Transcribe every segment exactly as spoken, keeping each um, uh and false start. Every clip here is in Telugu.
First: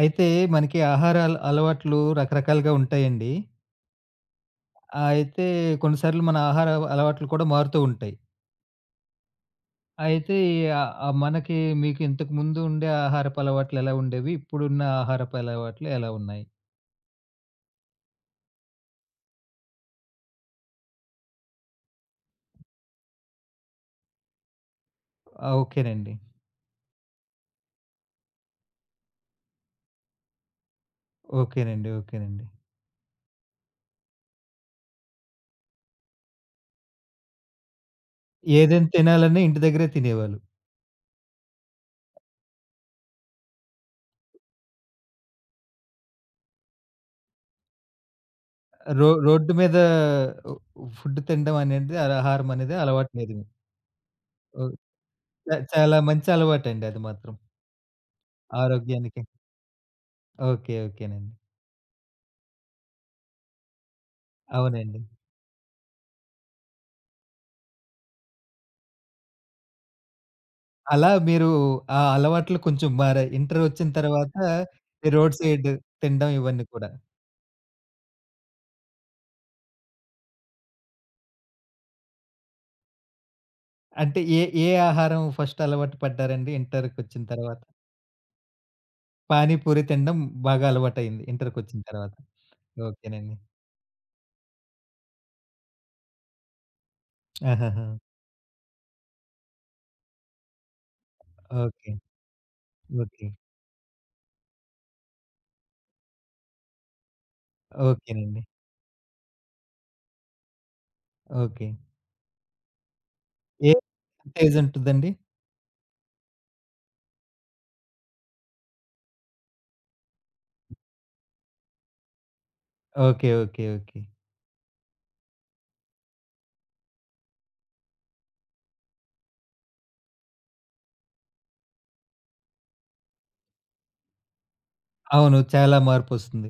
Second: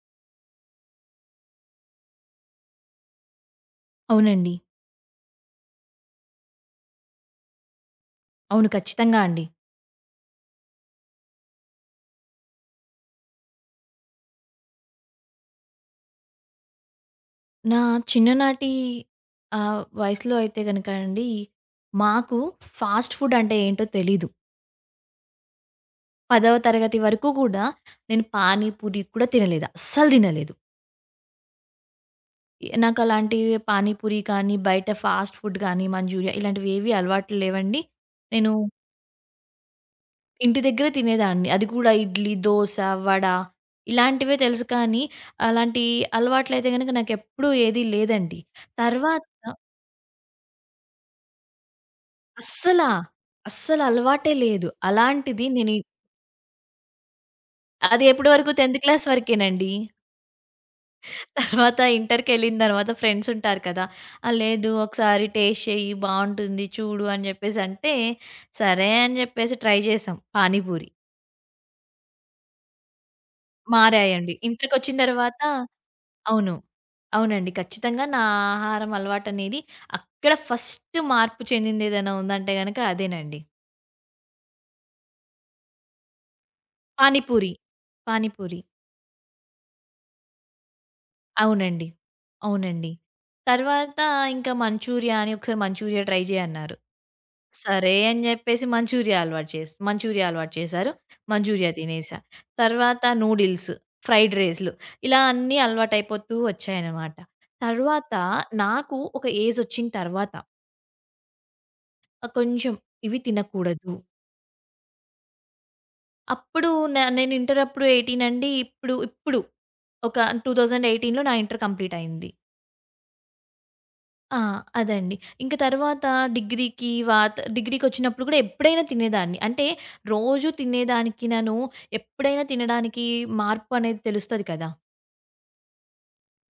అయితే మనకి ఆహార అల అలవాట్లు రకరకాలుగా ఉంటాయండి. అవునండి. అయితే కొన్నిసార్లు మన ఆహార అలవాట్లు కూడా మారుతూ ఉంటాయి. అవును. ఖచ్చితంగా అండి. అయితే ఆహ్, ఆహ్, మనకి మీకు ఇంతకుముందు ఉండే ఆహారపు అలవాట్లు ఎలా ఉండేవి? ఇప్పుడున్న ఆహారపు అలవాట్లు ఎలా ఉన్నాయి? నా చిన్ననాటి ఆహ్, వయసులో అయితే గనక అండి, మాకు ఫాస్ట్ ఫుడ్ అంటే ఏంటో తెలీదు. ఆ! ఓకేనండి. పదవ తరగతి వరకు కూడా నేను పానీపూరి కూడా తినలేదు. అస్సలు తినలేదు. ఓకేనండి. ఓకేనండి. ఏ- నాకు అలాంటి పానీపూరి కానీ, బయట ఫాస్ట్ ఫుడ్ కానీ, మంచూరియా ఇలాంటివి ఏవి అలవాట్లు లేవండి. నేను ఏదైనా తినాలన్నా ఇంటి దగ్గరే తినేవాళ్ళు. ఇంటి దగ్గరే తినేదాన్ని. అది కూడా ఇడ్లీ, దోస, వడ ఇలాంటివే తెలుసు కానీ, అలాంటి అలవాట్లయితే గనక నాకెప్పుడూ ఏది లేదండి. రో తర్వాత రోడ్డు మీద ఒ ఫుడ్ తినడం అనేది ఆ ఆహారం అనేది అస్సలా. అలవాటు లేదు మీకు. అస్సలలవాటే ఓ, లేదు. అలాంటిది చ నేను ఇ చాలా మంచి అలవాటండి అది మాత్రం. అది ఎప్పటి వరకు పదవ క్లాస్ ఆరోగ్యానికి. వరకేనండి. ఓకే. ఓకేనండి. తర్వాత ఇంటర్‌కెళ్ళిన తర్వాత ఫ్రెండ్స్ ఉంటారు కదా! "ఆ! లేదు అవునండి. ఒకసారి టేస్ట్ చెయ్యి బావుంటుంది చూడు" అని జెప్పేసంటే, సరే అని జెప్పేసి ట్రై చేసాం పానీపూరి. అలా మీరు ఆ అలవాట్లు కొంచెం మారాయి. ఇంటరొచ్చిన మారాయండి. తర్వాత ఇంటికొచ్చిన ఈ రోడ్ తర్వాత సైడ్ తినడం అవును. ఇవన్నీ కూడా. అవునండి. ఖచ్చితంగా నా ఆహారం అలవాటనేది అక్కడ ఫస్ట్ మార్పు చెందిందేదైనా ఉందంటే గనక అదేనండి. అంటే ఏ, ఏ ఆహారం ఫస్ట్ అలవాటు పడ్డారండి ఇంటర్‌కొచ్చిన పానీపూరి. తర్వాత? పానీపూరి. పానీపూరి తినడం బాగా అలవాటయింది ఇంటర్‌కొచ్చిన అవునండి. తర్వాత. అవునండి. ఓకేనండి. తర్వాత ఇంకా మంచూరియా అని ఒకసారి మంచూరియా ట్రై చేయి అన్నారు. ఆహాహా! సరే అని చెప్పేసి మంచూరియా అలవాటు చేస్ మంచూరియా అలవాటు చేశారు. Manchurian okay. తినేసా. తర్వాత ఓకే. నూడిల్స్, ఫ్రైడ్ రైస్‌లు ఇలా అన్నీ అలవాటైపోతూ వచ్చాయన్నమాట. తర్వాత ఓకేనండి. నాకు ఒక ఏజొచ్చిన తర్వాత ఓకే. ఆహ్, కొంచెం ఇవి ఏ తినకూడదు. ఏజుంటుందండి? అప్పుడు న నేను ఇంటర్ అప్పుడు పద్దెనిమిది అండి. ఇప్పుడు ఇప్పుడు ఒక రెండు వేల పద్దెనిమిదిలో నా ఇంటర్ కంప్లీట్ అయింది. ఓకే. ఓకే. ఓకే. ఆ! అదండి. ఇంక తర్వాత డిగ్రీకి వాత డిగ్రీకొచ్చినప్పుడు కూడా ఎప్పుడైనా తినేదాన్ని. అంటే రోజు తినేదానికినను ఎప్పుడైనా తినడానికి మార్పు అనేది తెలుస్తది కదా! అవును. చాలా మార్పొస్తుంది.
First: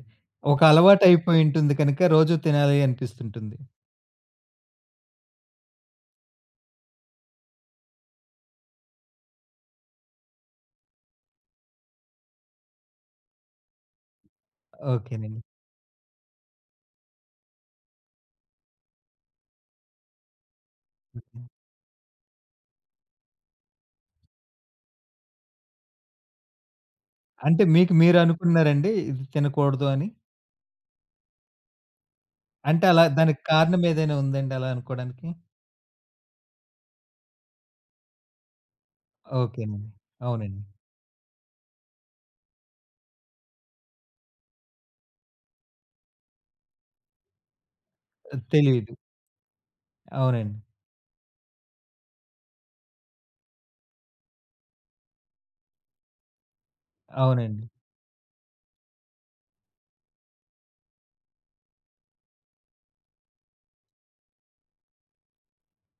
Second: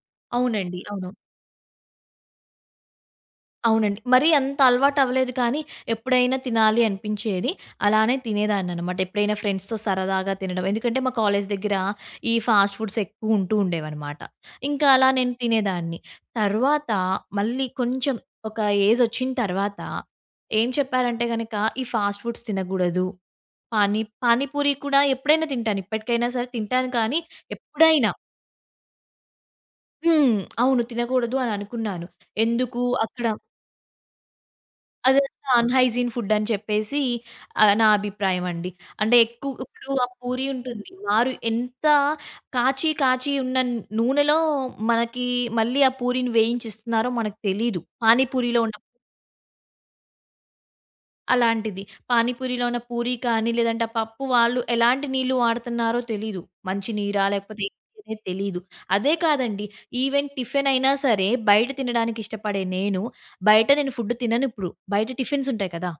ఒక అవునండి. అవును. అలవాటయిపోయుంటుంది కనుక రోజు తినాలి అనిపిస్తుంటుంది. అవునండి. మరీ అంత అలవాటవ్వలేదు కానీ, ఎప్పుడైనా తినాలి అనిపించేది. అలానే తినేదాన్ననమాట. ఎప్పుడైనా ఫ్రెండ్స్‌తో సరదాగా తినడం. ఎందుకంటే, మా కాలేజ్ దగ్గర ఈ ఫాస్ట్ ఫుడ్స్ ఎక్కువుంటూ ఉండేవనమాట. ఇంకా అలా నేను ఓకేనండి. తినేదాన్ని. తర్వాత మళ్ళీ కొంచెం ఒక ఏజొచ్చిన తర్వాత ఏం చెప్పారంటే ఓకే. గనక, ఈ ఫాస్ట్ ఫుడ్స్ తినగూడదు. పానీ పానీ పూరి కూడా ఎప్పుడైనా తింటాను. ఇప్పటికైనా సరే తింటాను కానీ, అంటే మీకు ఎప్పుడైనా మీరు అనుకున్నారండి ఇది తినకూడదు అని? హ్మ్. అవును. తినకూడదు అని అనుకున్నాను. ఎందుకు అంటే అలా అక్కడ దానికి కారణం ఏదైనా ఉందండి అలా అనుకోడానికి? అదంతా అన్‌హైజీన్ ఫుడ్ అని చెప్పేసి ఆహ్, నా అభిప్రాయం అండి. అంటే ఎక్కువ ఓకేనండి. ఇప్పుడు ఆ పూరి అవునండి. ఉంటుంది. వారు ఎంత కాచి కాచి ఉన్న నూనెలో మనకి మళ్ళీ ఆ పూరిని వేయించిస్తున్నారో మనకు తెలీదు. పానీ పూరిలో ఉన్న తెలీదు. అవునండి. అలాంటిది. పానీ పూరిలో ఉన్న పూరి కానీ, లేదంటే ఆ పప్పు వాళ్ళు ఎలాంటి నీళ్లు వాడుతున్నారో తెలీదు. మంచి నీరా? లేకపోతే అవునండి. ఏంటి అనేది తెలీదు. అదే కాదండి ఈవెన్ టిఫిన్ అయినా సరే బయట తినడానికి ఇష్టపడే నేను, బయట నేను ఫుడ్ తినను ఇప్పుడు. బయట టిఫిన్స్ ఉంటాయి కదా!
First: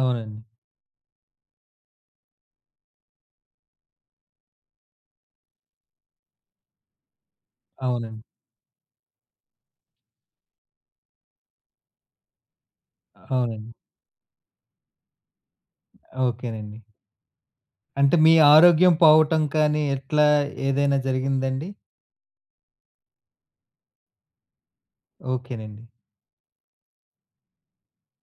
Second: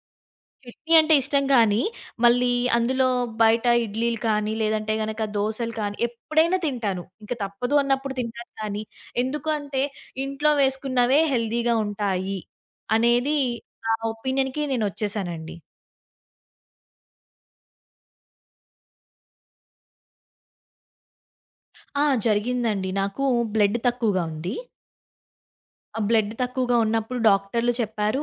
అవునండి. చట్నీ అంటే ఇష్టం కానీ, మళ్ళీ అందులో బయట ఇడ్లీలు కానీ, లేదంటే గనక దోసలు కానీ, ఎప్పుడైనా తింటాను. ఇంక తప్పదు అన్నప్పుడు అవునండి. తింటాను కానీ, ఎందుకు అంటే ఇంట్లో వేసుకున్నవే హెల్తీగా ఉంటాయి అనేది అవునండి. ఆ ఒపీనియన్‌కి నేనొచ్చేసానండి. ఓకేనండి. అంటే మీ ఆరోగ్యం పోవటం కానీ ఇట్లా ఏదైనా జరిగిందండి? ఆ! జరిగిందండి. నాకు బ్లడ్ తక్కువగా ఉంది. ఓకేనండి. ఆ! బ్లడ్ తక్కువగా ఉన్నప్పుడు డాక్టర్లు చెప్పారు.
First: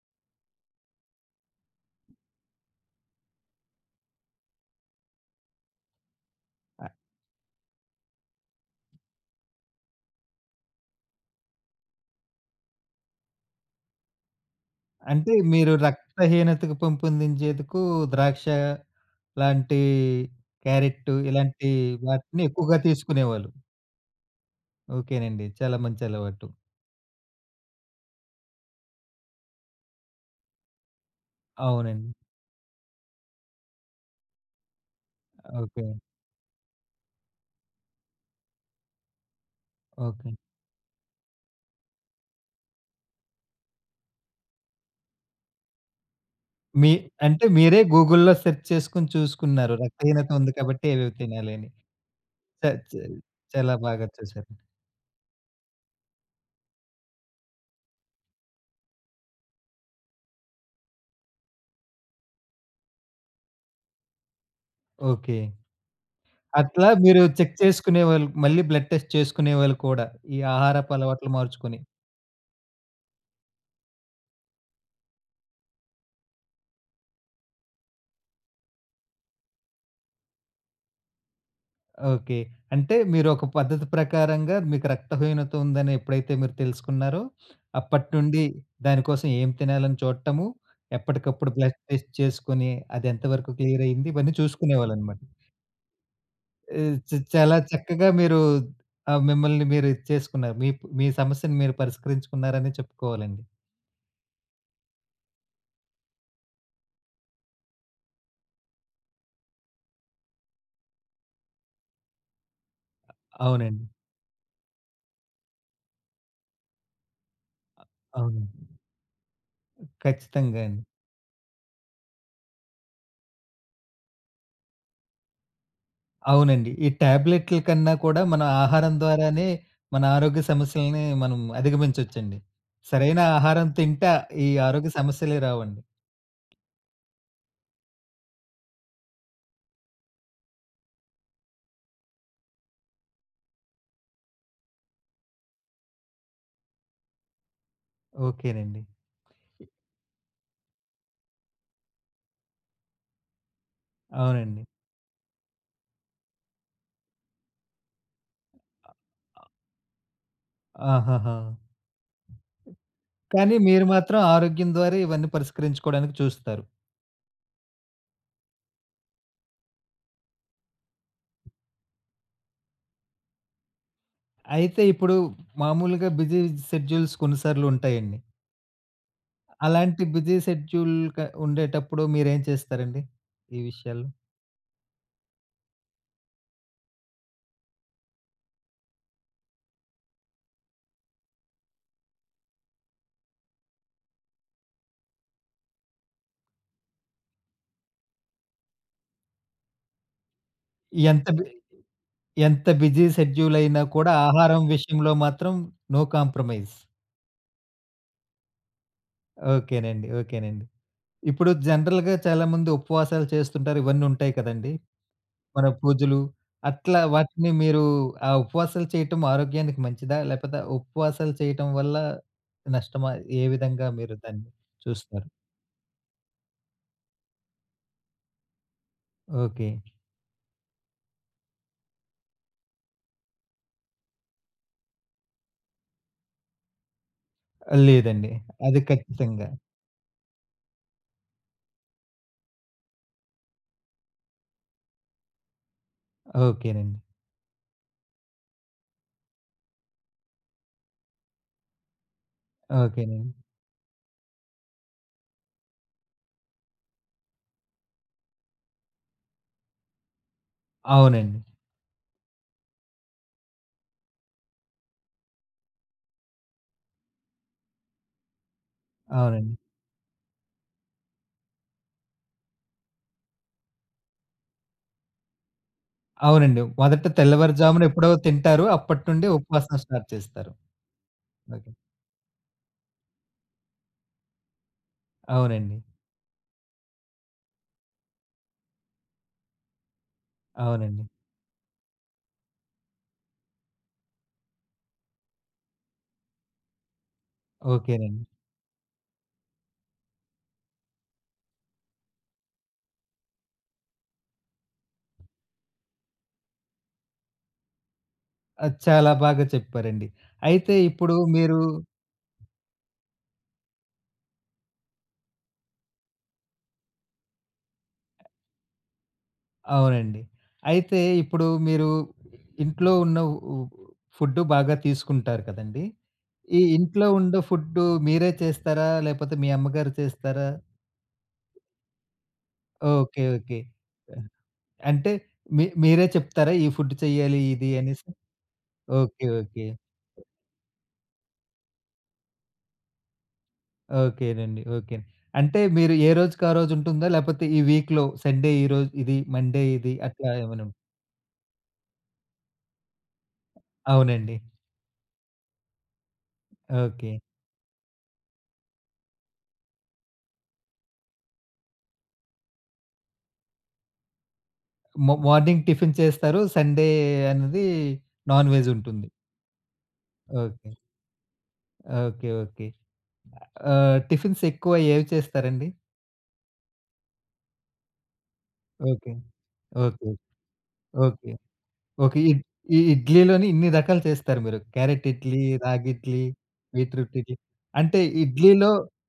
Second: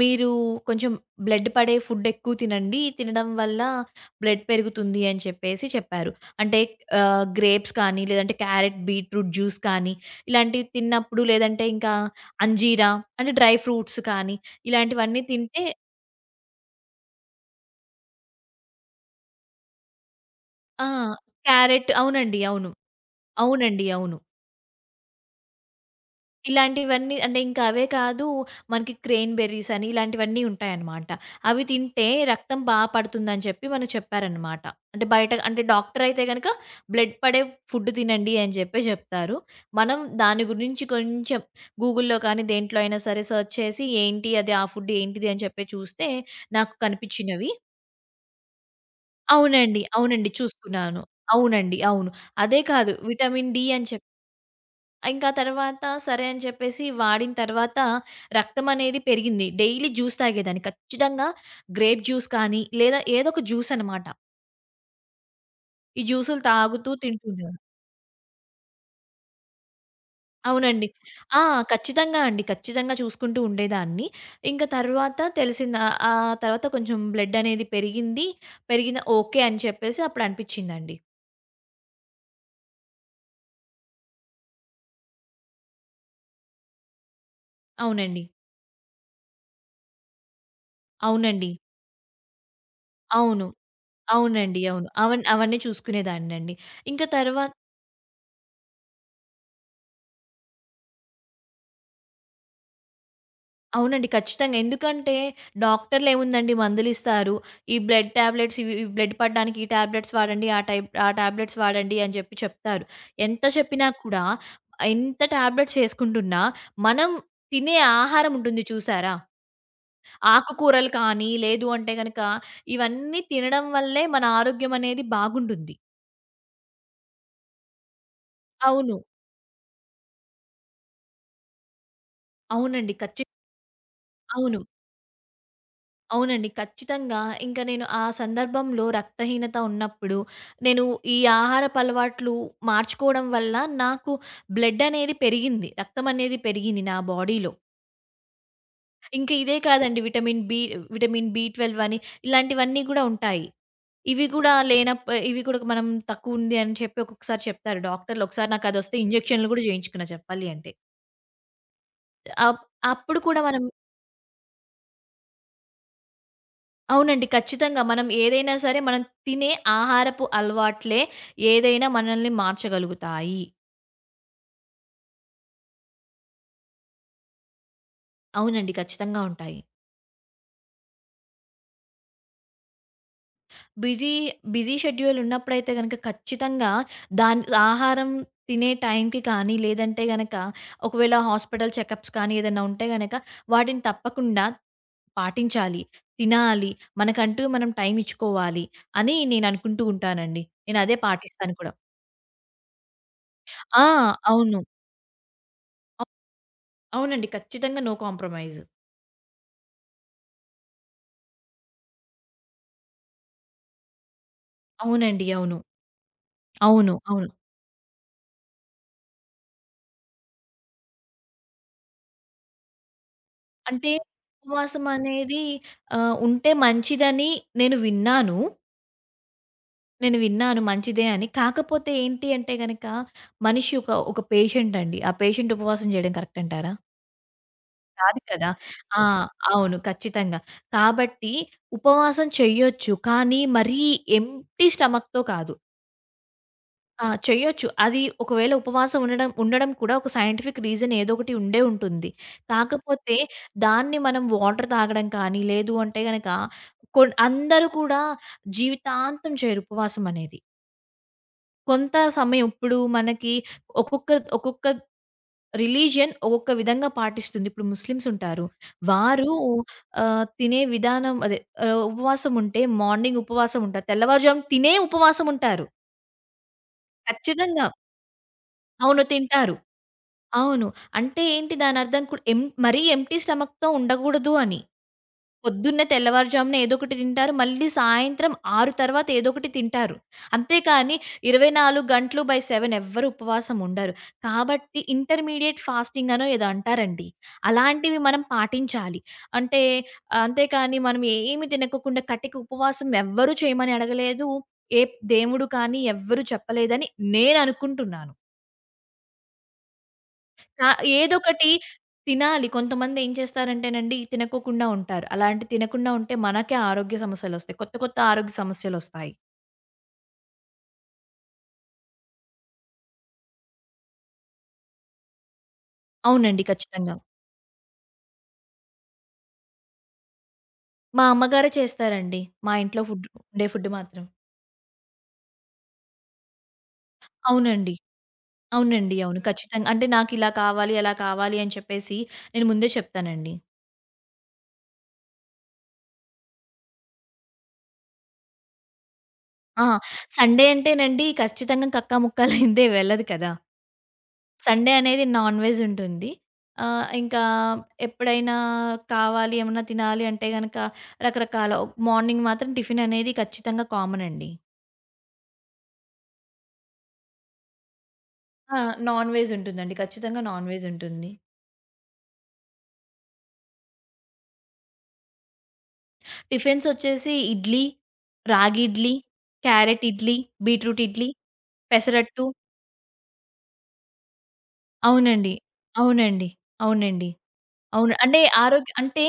మీరు కొంచెం బ్లడ్ పడే ఫుడ్ ఎక్కువ తినండి. తినడం వల్ల బ్లడ్ పెరుగుతుంది అని చెప్పేసి చెప్పారు. అంటే అ ఆహ్, గ్రేప్స్ కానీ, లేదంటే క్యారెట్, బీట్రూట్ జ్యూస్ కానీ, ఇలాంటివి తిన్నప్పుడు లేదంటే ఇంకా అంజీరా అంటే డ్రై ఫ్రూట్స్ కానీ, ఇలాంటివన్నీ అంటే తింటే మీరు రక్తహీనతకు పెంపొందించేందుకు ద్రాక్ష లాంటి ఆ! క్యారెట్ ఇలాంటి క్యారెట్ అవునండి. వాటిని అవును. ఎక్కువగా తీసుకునేవాళ్ళు. అవునండి. అవును. ఓకేనండి. చాలా మంచి అలవాటు. ఇలాంటివన్నీ అంటే ఇంకా అవే కాదు, మనకి క్రేన్ బెర్రీస్ అని ఇలాంటివన్నీ ఉంటాయన్నమాట. అవి తింటే అవునండి. రక్తం బా పడుతుందని చెప్పి మనకు చెప్పారన్నమాట. అంటే బయట అంటే ఓకే. డాక్టర్ అయితే గనక బ్లడ్ పడే ఫుడ్ తినండి అని చెప్పి జెప్తారు. మనం ఓకే. దాని గురించి కొంచెం గూగుల్‌లో కానీ దేంట్లో అయినా సరే సెర్చ్ చేసి ఏంటి అది ఆ ఫుడ్ ఏంటిది అని చెప్పి చూస్తే నాకు మీ అంటే కనిపించినవి మీరే గూగుల్‌లో సెర్చ్ చేసుకొని చూసుకున్నారు. అవునండి. అవునండి. రక్తహీనత ఉంది కాబట్టి చూసుకున్నాను. ఏవేవి తినాలి అని. అవునండి. అవును. అదే చ కాదు చ విటమిన్ డి చాలా అని చెప్పి బాగా చేశారు. ఇంకా తర్వాత సరే అని చెప్పేసి వాడిన తర్వాత రక్తమనేది పెరిగింది. డైలీ జ్యూస్ తాగేదాన్ని. ఖచ్చితంగా గ్రేప్ జ్యూస్ కానీ, లేదా ఏదో ఒక జ్యూస్ అనమాట. ఓకే. ఈ జ్యూసులు అట్లా తాగుతూ మీరు చెక్ తింటుండేదాన్ని. చేసుకునేవాళ్ళు, మళ్ళీ బ్లడ్ టెస్ట్ చేసుకునేవాళ్ళు కూడా ఈ అవునండి. ఆహారపు అలవాట్లు ఆ! మార్చుకొని. ఖచ్చితంగా అండి. ఖచ్చితంగా చూసుకుంటూ ఉండేదాన్ని. ఇంక తర్వాత తెలిసింది ఆహ్, ఆ తర్వాత కొంచెం బ్లడ్ అనేది పెరిగింది. పెరిగిన ఓకే అని చెప్పేసి అప్పుడు అనిపిచ్చిందండి. ఓకే. అంటే మీరు ఒక పద్ధతి ప్రకారంగా మీకు రక్తహీనత ఉందని ఎప్పుడైతే మీరు తెలుసుకున్నారో, అవునండి. అప్పటినుండి దానికోసం ఏం తినాలని చూడటము, అవునండి. ఎప్పటికప్పుడు బ్లడ్ టెస్ట్ చేసుకొని అది అవును. ఎంతవరకు క్లియర్ అయింది ఇవన్నీ అవునండి. అవును. చూసుకునేవాళ్ళనమాట. అవన్ అవన్నీ చూసుకునేదాన్నండి. ఆహ్, ఇంక చ తర్వా చాలా చక్కగా మీరు ఆహ్, మిమ్మల్ని మీరు ఇది చేసుకున్నారు. మీ ప్ మీ సమస్యను మీరు పరిష్కరించుకున్నారనే చెప్పుకోవాలండి. అవునండి. ఖచ్చితంగా. ఎందుకంటే డాక్టర్‌లేముందండి మందులిస్తారు. ఈ బ్లడ్ టాబ్లెట్స్ ఇవి ఇవి బ్లడ్ పడడానికి ఈ టాబ్లెట్స్ వాడండి. ఆ టైప్ ఆ టాబ్లెట్స్ వాడండి అని జెప్పి చెప్తారు. ఎంత అవునండి. చెప్పినా కూడా ఎంత టాబ్లెట్స్ యేసుకుంటున్నా మనం తినే ఆహారం ఉంటుంది అవునండి. చూసారా? ఖచ్చితంగా అండి. ఆకుకూరలు కానీ, లేదు అంటే గనక ఇవన్నీ తినడం వల్లే మన ఆరోగ్యం అనేది బాగుంటుంది. అవునండి. ఈ టాబ్లెట్‌ల కన్నా కూడా మన ఆహారం అవును. ద్వారానే మన ఆరోగ్య సమస్యలని మనం అధిగమించొచ్చండి. అవునండి. సరైన ఖచ్చి ఆహారం తింటే ఈ అవును. ఆరోగ్య సమస్యలే రావండి. అవునండి. ఖచ్చితంగా. ఇంక నేను ఆ సందర్భంలో రక్తహీనత ఉన్నప్పుడు, నేను ఈ ఆహారపు అలవాట్లు మార్చుకోవడం వల్ల నాకు బ్లడ్ అనేది పెరిగింది. రక్తం అనేది పెరిగింది నా బాడీలో. ఓకేనండి. ఇంక ఇదే కాదండి విటమిన్ బి విటమిన్ బి పన్నెండు అని ఇలాంటివన్నీ గూడా ఉంటాయి. ఇవి గూడా అవునండి. లేనప్ ఇవి కూడా మనం తక్కువుంది అని చెప్పి ఒక్కొక్కసారి చెప్తారు డాక్టర్‌లు. ఒకసారి నాకదొస్తే ఇంజెక్షన్‌లు గూడా జేయించుకున్నా చెప్పాలి అంటే. ఆహాహా! అప్ అప్పుడు కూడా కానీ మనం మీరు మాత్రం ఆరోగ్యం ద్వారా ఇవన్నీ పరిష్కరించుకోవడానికి చూస్తారు. అవునండి. ఖచ్చితంగా. మనం ఏదైనా సరే మనం తినే ఆహారపు అలవాట్లే ఏదైనా మనల్ని మార్చగలుగుతాయి. అయితే ఇప్పుడు మామూలుగా బిజీ షెడ్యూల్స్ కొన్నిసార్లు ఉంటాయండి. అవునండి. ఖచ్చితంగా ఉంటాయి. అలాంటి బిజీ షెడ్యూల్ క ఉండేటప్పుడు మీరేం చేస్తారండి ఈ విషయాల్లో? బిజీ, బిజీ షెడ్యూల్ ఉన్నప్పుడైతే గనక ఖచ్చితంగా దాన్ ఆహారం తినే టైంకి కానీ, లేదంటే గనక ఒకవేళ హాస్పిటల్ చెకప్స్ కానీ ఏదైనా ఉంటే గనక వాటిని తప్పకుండా పాటించాలి. తినాలి. మనకంటూ మనం టైం ఇచ్చుకోవాలి అని నేను అనుకుంటూ ఉంటానండి. నేను అదే ఎంత బి పాటిస్తాను కూడా. ఎంత బిజీ షెడ్యూల్ ఆ! అయినా కూడా అవును. ఆహారం విషయంలో మాత్రం నో అవ్ కాంప్రమైజ్. అవునండి. ఖచ్చితంగా నో కాంప్రమైజ్. ఓకేనండి. ఓకేనండి. ఇప్పుడు జనరల్‌గా చాలామంది ఉపవాసాలు చేస్తుంటారు. ఇవన్నీ ఉంటాయి కదండీ! అవునండి. అవును. మన పూజలు. అవును. అట్లా అవును. వాటిని మీరు ఆ ఉపవాసాలు చేయటం ఆరోగ్యానికి మంచిదా? లేకపోతే ఉపవాసాలు చేయటం వల్ల నష్టమా? ఏ విధంగా అంటే మీరు దాన్ని ఉపవాసం చూస్తారు? అనేది ఆహ్, ఉంటే మంచిదని నేను విన్నాను. ఓకే. నేను విన్నాను మంచిదే అని. కాకపోతే ఏంటి అంటే గనక మనిషి ఒక ఒక పేషెంట్ అండి. ఆ పేషెంట్ ఉపవాసం చేయడం కరెక్ట్ అంటారా? కాదు లేదండి. కదా! అది ఆ! ఖచ్చితంగా. అవును. ఖచ్చితంగా. కాబట్టి ఉపవాసం చెయ్యొచ్చు. కానీ మరీ ఎంప్టీ స్టమక్‌తో కాదు. ఓకేనండి. ఆ! చెయ్యొచ్చు. అది ఒకవేళ ఉపవాసం ఉండడం ఉండడం కూడా ఒక సైంటిఫిక్ రీజన్ ఏదో ఒకటి ఉండే ఉంటుంది. కాకపోతే ఓకేనండి. దాన్ని మనం వాటర్ తాగడం కానీ, లేదు అంటే గనక కొన్ అందరూ కూడా జీవితాంతం చేయరు ఉపవాసం అనేది. అవునండి. కొంత సమయం ఇప్పుడు మనకి ఒక్కొక్క ఒక్కొక్క రిలీజియన్ ఒక్కొక్క విధంగా పాటిస్తుంది. ఇప్పుడు ముస్లిమ్స్ ఉంటారు. వారు అవునండి. ఆహ్, తినే విధానం అదే ఆహ్, ఉపవాసం ఉంటే మార్నింగ్ ఉపవాసం ఉంటారు. తెల్లవారుజామున తినే ఉపవాసం ఉంటారు. అవునండి. మొదట ఖచ్చితంగా. తెల్లవారుజామున ఎప్పుడో తింటారు. అవును. అప్పటినుండి తింటారు. ఉపవాసం స్టార్ట్ చేస్తారు. అవును. అంటే ఏంటి ఓకే. దానర్థం కూడా ఎం మరీ ఎంప్టీ స్టమక్‌తో ఉండగూడదు అని. అవునండి. పొద్దున్నే తెల్లవారుజామున ఏదో ఒకటి తింటారు. మళ్ళీ సాయంత్రం ఆరు తర్వాత ఏదో ఒకటి తింటారు. అంతేకాని అవునండి. ఇరవై నాలుగు గంటలు బై ఏడు ఎవ్వరు ఉపవాసం ఉండరు. కాబట్టి ఇంటర్మీడియేట్ ఫాస్టింగ్ అనో ఏదో అంటారండి. అలాంటివి ఓకేనండి. మనం పాటించాలి. అంటే అంతేకాని మనం ఏమి తినకోకుండా కటిక ఉపవాసం ఎవ్వరు చేయమని అడగలేదు. ఏ దేవుడు కానీ ఎవ్వరు చెప్పలేదని నేననుకుంటున్నాను. అది చాలా బాగా చెప్పారండి. ఆ! అయితే ఇప్పుడు ఏదొకటి మీరు తినాలి. కొంతమందేం చేస్తారంటేనండి, తినకోకుండా ఉంటారు. అలాంటి తినకుండా ఉంటే మనకే ఆరోగ్య సమస్యలొస్తాయి. కొత్త, కొత్త ఆరోగ్య సమస్యలొస్తాయి. అవునండి. అయితే ఇప్పుడు మీరు ఇంట్లో ఉన్న ఉ ఫుడ్డు బాగా తీసుకుంటారు కదండీ! అవునండి. ఈ ఖచ్చితంగా. ఇంట్లో ఉండే ఫుడ్డు మీరే చేస్తారా? లేపోతే మీ అమ్మగారు చేస్తారా? మా అమ్మగారే చేస్తారండి. మా ఇంట్లో ఫుడ్ ఓకే. ఉండే ఓకే. ఫుడ్ మాత్రం. ఆహ్, అంటే మీ మీరే చెప్తారా? ఈ ఫుడ్ చెయ్యాలి ఇది అవునండి. అనేసి? అవునండి. అవును. ఓకే. ఓకే. ఖచ్చితంగా. అంటే నాకిలా కావాలి, అలా కావాలి అని చెప్పేసి నేను ముందే చెప్తానండి. ఓకేనండి. ఓకే. అంటే మీరు ఏ రోజుకి ఆ రోజుంటుందా? లేపోతే ఈ వీక్‌లో సండే ఈరోజు ఇది, మండే ఆ! ఇది అట్లా సండే ఏమైనా ఉం అంటేనండి ఖచ్చితంగా కక్కా ముక్క లేనిదే వెళ్ళదు కదా! అవునండి. సండే అనేది నాన్ వెజ్ ఉంటుంది. ఆహ్, ఓకే. ఇంకా ఎప్పుడైనా కావాలి ఏమన్నా తినాలి అంటే గనక రకరకాల మార్నింగ్ మాత్రం టిఫిన్ అనేది ఖచ్చితంగా కామన్ అండి. మొ మార్నింగ్ టిఫిన్ చేస్తారు. సండే అనేది నాన్ ఆ! వెజ్ ఉంటుంది. నాన్ వెజ్ ఉంటుందండి. ఖచ్చితంగా నాన్ వెజ్ ఓకే. ఉంటుంది. ఓకే. ఓకే. ఆహ్, టిఫిన్స్ ఎక్కువ ఏవి చేస్తారండి? టిఫిన్స్ వచ్చేసి idli, ragi idli, okay. Carrot okay. Idli, beetroot idli, okay. Okay. Pesarattu ఇడ్ ఈ ఇడ్లీలోని ఇన్ని రకాలు చేస్తారు మీరు. క్యారెట్ అవునండి. ఇడ్లీ, రాగి ఇడ్లీ, అవునండి. అవునండి. బీట్రూట్ ఇడ్లీ. అవును. అంటే అంటే ఇడ్లీలో ఆరోగ్య అంటే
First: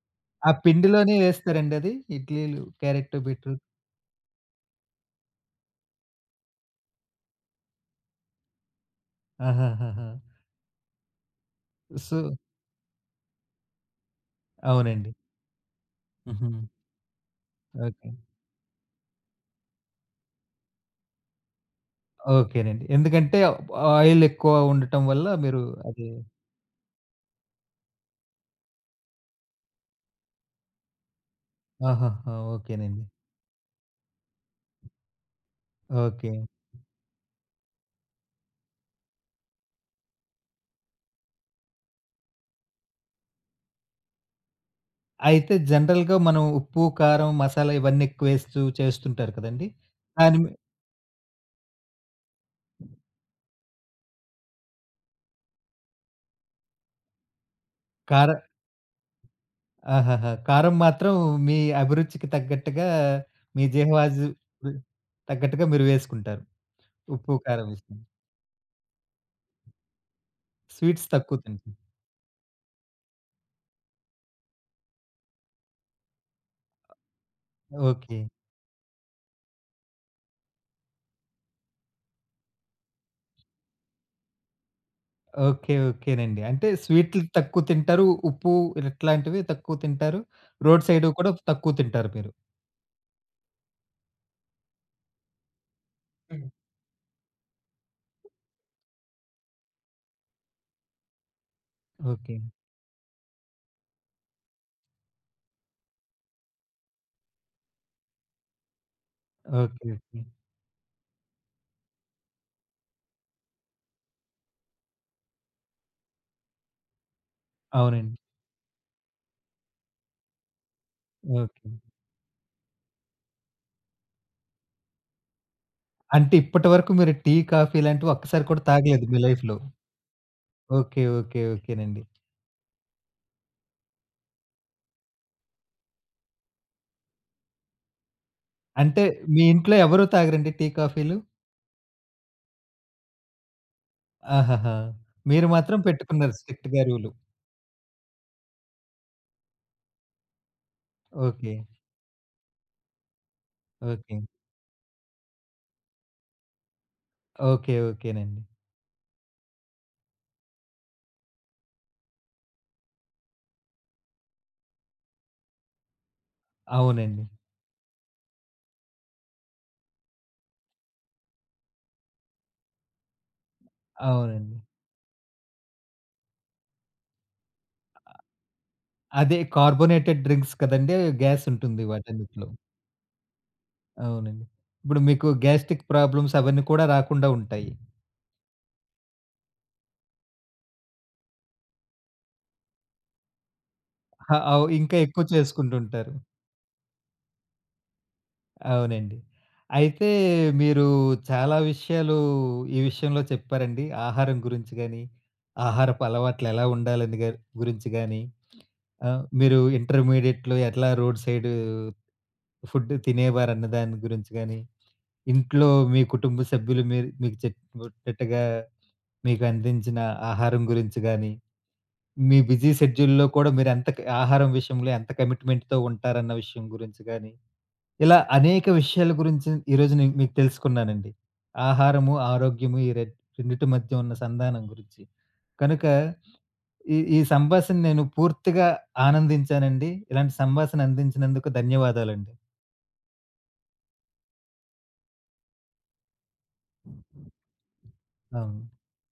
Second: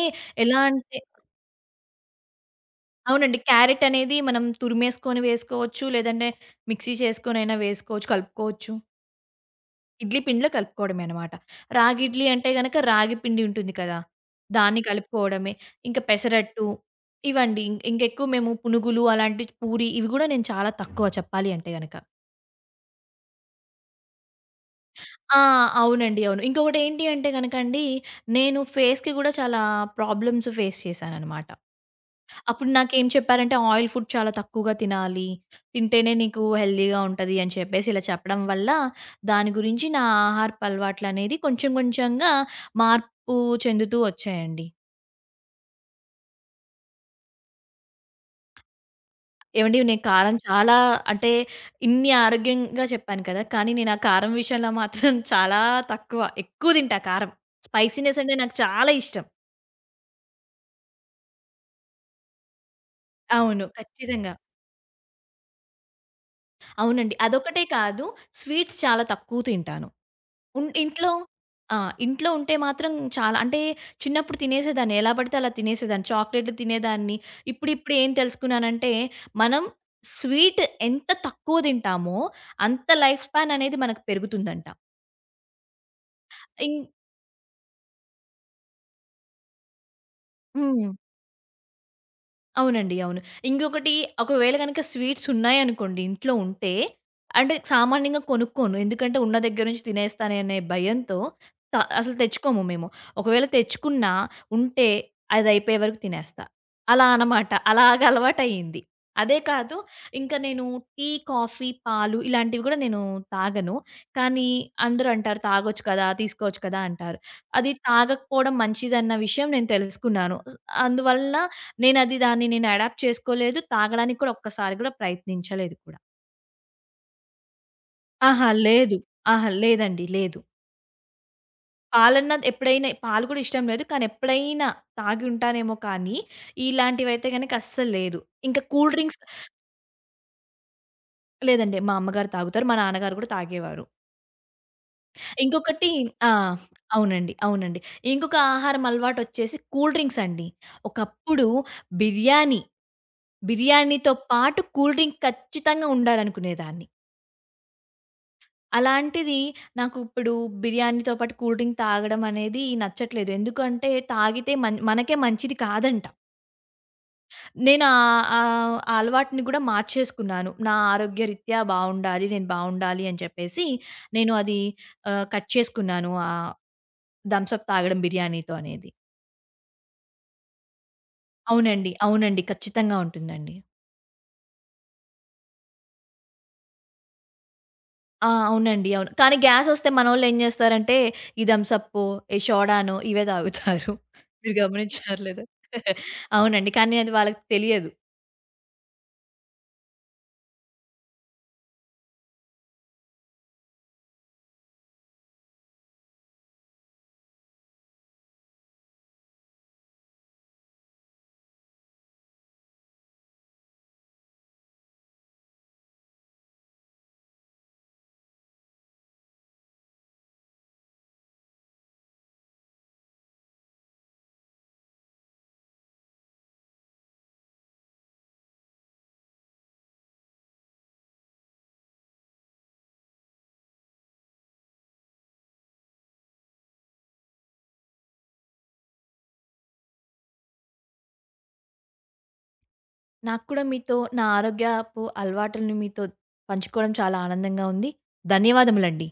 ఆ ఎలా అంటే పిండిలోనే వేస్తారండి అది? ఇడ్లీలు క్యారెట్టు, అవునండి. బీట్రూట్. క్యారెట్ అనేది మనం తురిమేసుకొని వేసుకోవచ్చు. లేదంటే మిక్సీ చేసుకొనైనా వేసుకోవచ్చు, కలుపుకోవచ్చు. ఆహాహాహా! ఇడ్లీ పిండిలో కలుపుకోవడమే అన్నమాట. రాగి ఇడ్లీ సో అంటే గనక రాగి పిండి ఉంటుంది కదా! దాన్ని అవునండి. కలుపుకోవడమే. ఇంకా హుహు. పెసరట్టు ఇవండి. ఇం ఓకే. ఇంకెక్కువ మేము పునుగులు అలాంటి పూరి ఇవి గూడా నేను చాలా తక్కువ చెప్పాలి అంటే గనక. ఓకేనండి. ఎందుకంటే ఆయిల్ ఎక్కువ ఉండటం వల్ల ఆ! మీరు అది అవునండి. అవును. ఇంకొకటేంటి అంటే గనకండి, నేను ఫేస్‌కి గూడా చాలా ప్రాబ్లమ్స్ ఫేస్ చేశానన్నమాట. ఆహాహా! అప్పుడు ఓకేనండి. నాకేం చెప్పారంటే, "ఆయిల్ ఫుడ్ చాలా తక్కువగా తినాలి. తింటేనే ఓకే. నీకు హెల్తీగా ఉంటది" అని చెప్పేసి ఇలా చెప్పడం వల్ల, దాని గురించి నా ఆహారపు అలవాట్లనేది కొంచెం కొంచెంగా మార్పు చెందుతూ వచ్చాయండి. అయితే జనరల్‌గా మనం ఉప్పు, కారం, మసాలా ఇవన్నీ ఎక్కువేస్తూ చేస్తుంటారు కదండీ! ఏవండీ నేను కారం దాని మీ చాలా అంటే ఇన్ని ఆరోగ్యంగా చెప్పాను కదా! కానీ నేను ఆ కారం విషయంలో మాత్రం చాలా తక్కువ. ఎక్కువ తింటా కారం. స్పైసీనెస్ అంటే కారం నాకు చాలా ఇష్టం. ఆహాహా! కారం మాత్రం మీ అభిరుచికి తగ్గట్టుగా, మీ అవును. జీహవాజు ఖచ్చితంగా. తగ్గట్టుగా మీరు వేసుకుంటారు. అవునండి. ఉప్పు, అదొకటే కారం వేసుకొని. కాదు, స్వీట్స్ చాలా తక్కువ తింటాను. ఉన్ స్వీట్స్ ఇంట్లో తక్కువ తింటారు. ఆ! ఇంట్లో ఉంటే మాత్రం చాలా అంటే చిన్నప్పుడు తినేసేదాన్ని. ఎలా పడితే అలా తినేసేదాన్ని. చాక్లేట్‌లు తినేదాన్ని. ఇప్పుడిప్పుడు ఏం ఓకే. తెలుసుకున్నానంటే, మనం స్వీట్ ఎంత తక్కువ తింటామో, అంత లైఫ్ స్పాన్ అనేది మనకు పెరుగుతుందంట. ఓకే. ఓకేనండి. అంటే ఇం స్వీట్లు తక్కువ తింటారు. ఉప్పు ఇట్లాంటివి తక్కువ తింటారు. రోడ్ హ్మ్. సైడ్ కూడా తక్కువ తింటారు మీరు. అవునండి. అవును. ఇంకొకటి ఒకవేళ గనక స్వీట్స్ ఉన్నాయనుకోండి ఇంట్లో హ్మ్. ఉంటే, అంటే సామాన్యంగా కొనుక్కోను. ఎందుకంటే ఉన్న దగ్గర నుంచి తినేస్తానే అనే భయంతో త అసలు ఓకే. తెచ్చుకోము మేము. ఒకవేళ తెచ్చుకున్నా ఉంటే అది అయిపోయే వరకు తినేస్తా. అలా అనమాట. అలాగ అలవాటయింది. అదే కాదు ఓకే. ఓకే. ఇంకా నేను టీ, కాఫీ, పాలు ఇలాంటివి గూడా నేను తాగను. కానీ అందరూ అంటారు తాగొచ్చు కదా! తీసుకోవచ్చు కదా! అంటారు. అది అవునండి. తాగకపోవడం మంచిదన్న విషయం నేను తెలుసుకున్నాను. అందువలన ఓకే. నేనది దాన్ని నేను అడాప్ట్ చేసుకోలేదు. తాగడానికి కూడా ఒక్కసారి కూడా ప్రయత్నించలేదు కూడా. అంటే ఇప్పటి వరకు మీరు టీ, కాఫీ ఇలాంటివి ఒక్కసారి ఆహా! కూడా లేదు. తాగలేదు మీ ఆహా! లైఫ్‌లో. లేదండి. లేదు. ఓకే. ఓకే. ఓకేనండి. పాలన్నది ఎప్పుడైనా పాలు కూడా ఇష్టం లేదు. కానీ ఎప్పుడైనా తాగి ఉంటానేమో కానీ, ఇలాంటివైతే గనక అస్సలు లేదు. ఇంకా కూల్ అంటే డ్రింక్స్ మీ ఇంట్లో ఎవరు తాగరండి టీ, కాఫీలు? లేదండి. మా అమ్మగారు తాగుతారు. మా నాన్నగారు కూడా తాగేవారు. ఆహాహా! మీరు మాత్రం ఇంకొకటి ఆ! పెట్టుకున్నారు స్ట్రిక్ట్‌గా రూలు. అవునండి. అవునండి. ఇంకొక ఆహారం అలవాటొచ్చేసి కూల్ డ్రింక్స్ అండి. ఒకప్పుడు ఓకే. బిర్యానీ, బిర్యానీతో ఓకే. పాటు కూల్ డ్రింక్ ఖచ్చితంగా ఉండాలనుకునేదాన్ని. ఓకే. ఓకేనండి. అలాంటిది నాకిప్పుడు బిర్యానీతో పాటు కూల్ డ్రింక్ తాగడం అనేది నచ్చట్లేదు. ఎందుకంటే తాగితే మన్ మనకే మంచిది కాదంట. అవునండి. నేను ఆహ్, ఆహ్, ఆ అలవాటుని కూడా మార్చేసుకున్నాను. నా ఆరోగ్యరీత్యా బావుండాలి, నేను బావుండాలి అని చెప్పేసి నేను అది అవునండి. ఆహ్, కట్ చేసుకున్నాను. ఆ థమ్స్ అప్ తాగడం బిర్యానీతో అనేది. అదే కార్బోనేటెడ్ డ్రింక్స్ కదండీ! గ్యాస్ ఉంటుంది అవునండి. అవునండి. వాటన్నిటిలో. ఖచ్చితంగా ఉంటుందండి. అవునండి. ఇప్పుడు మీకు గ్యాస్ట్రిక్ ప్రాబ్లమ్స్ అవన్నీ కూడా రాకుండా ఉంటాయి. ఆ! అవునండి. అవును. కానీ గ్యాసొస్తే మనోళ్ళు ఏం జేస్తారంటే, ఈ థమ్స్ అప్పో, ఈ సోడానో ఇవే తాగుతారు. హ మీరు అవ్ ఇంకా గమనించారో ఎక్కువ లేదో. చేసుకుంటుంటారు. అవునండి. కానీ అది వాళ్ళకి తెలియదు. అవునండి. అయితే మీరు చాలా విషయాలు ఈ విషయంలో చెప్పారండి. ఆహారం గురించి గాని, ఆహారపు అలవాట్లెలా ఉండాలని గాని గురించి గాని, ఆహ్, మీరు ఇంటర్మీడియేట్‌లో ఎట్లా రోడ్ సైడు ఫుడ్ తినేవారన్న దాని గురించి గాని, ఇంట్లో మీ కుటుంబ సభ్యులు మీరు మీకు చెప్పేటట్టుగా మీకు అందించిన ఆహారం గురించి గాని, మీ బిజీ షెడ్యూల్‌లో కూడా మీరెంత ఆహారం విషయంలో ఎంత కమిట్మెంట్‌తో ఉంటారన్న విషయం గురించి గాని ఇలా అనేక విషయాల గురించి ఈరోజు నే మీకు తెలుసుకున్నానండి. ఆహారము, ఆరోగ్యము ఈ రెడ్ రెండిటి మధ్య ఉన్న సంధానం గురించి. కనుక ఈ ఈ సంభాషణ నేను పూర్తిగా ఆనందించానండి. ఇలాంటి సంభాషణ అందించినందుకు ధన్యవాదాలండి. నాకు కూడా మీతో నా ఆరోగ్యపు అలవాటులను మీతో పంచుకోవడం చాలా ఆనందంగా ఉంది. అవును. ధన్యవాదములండి.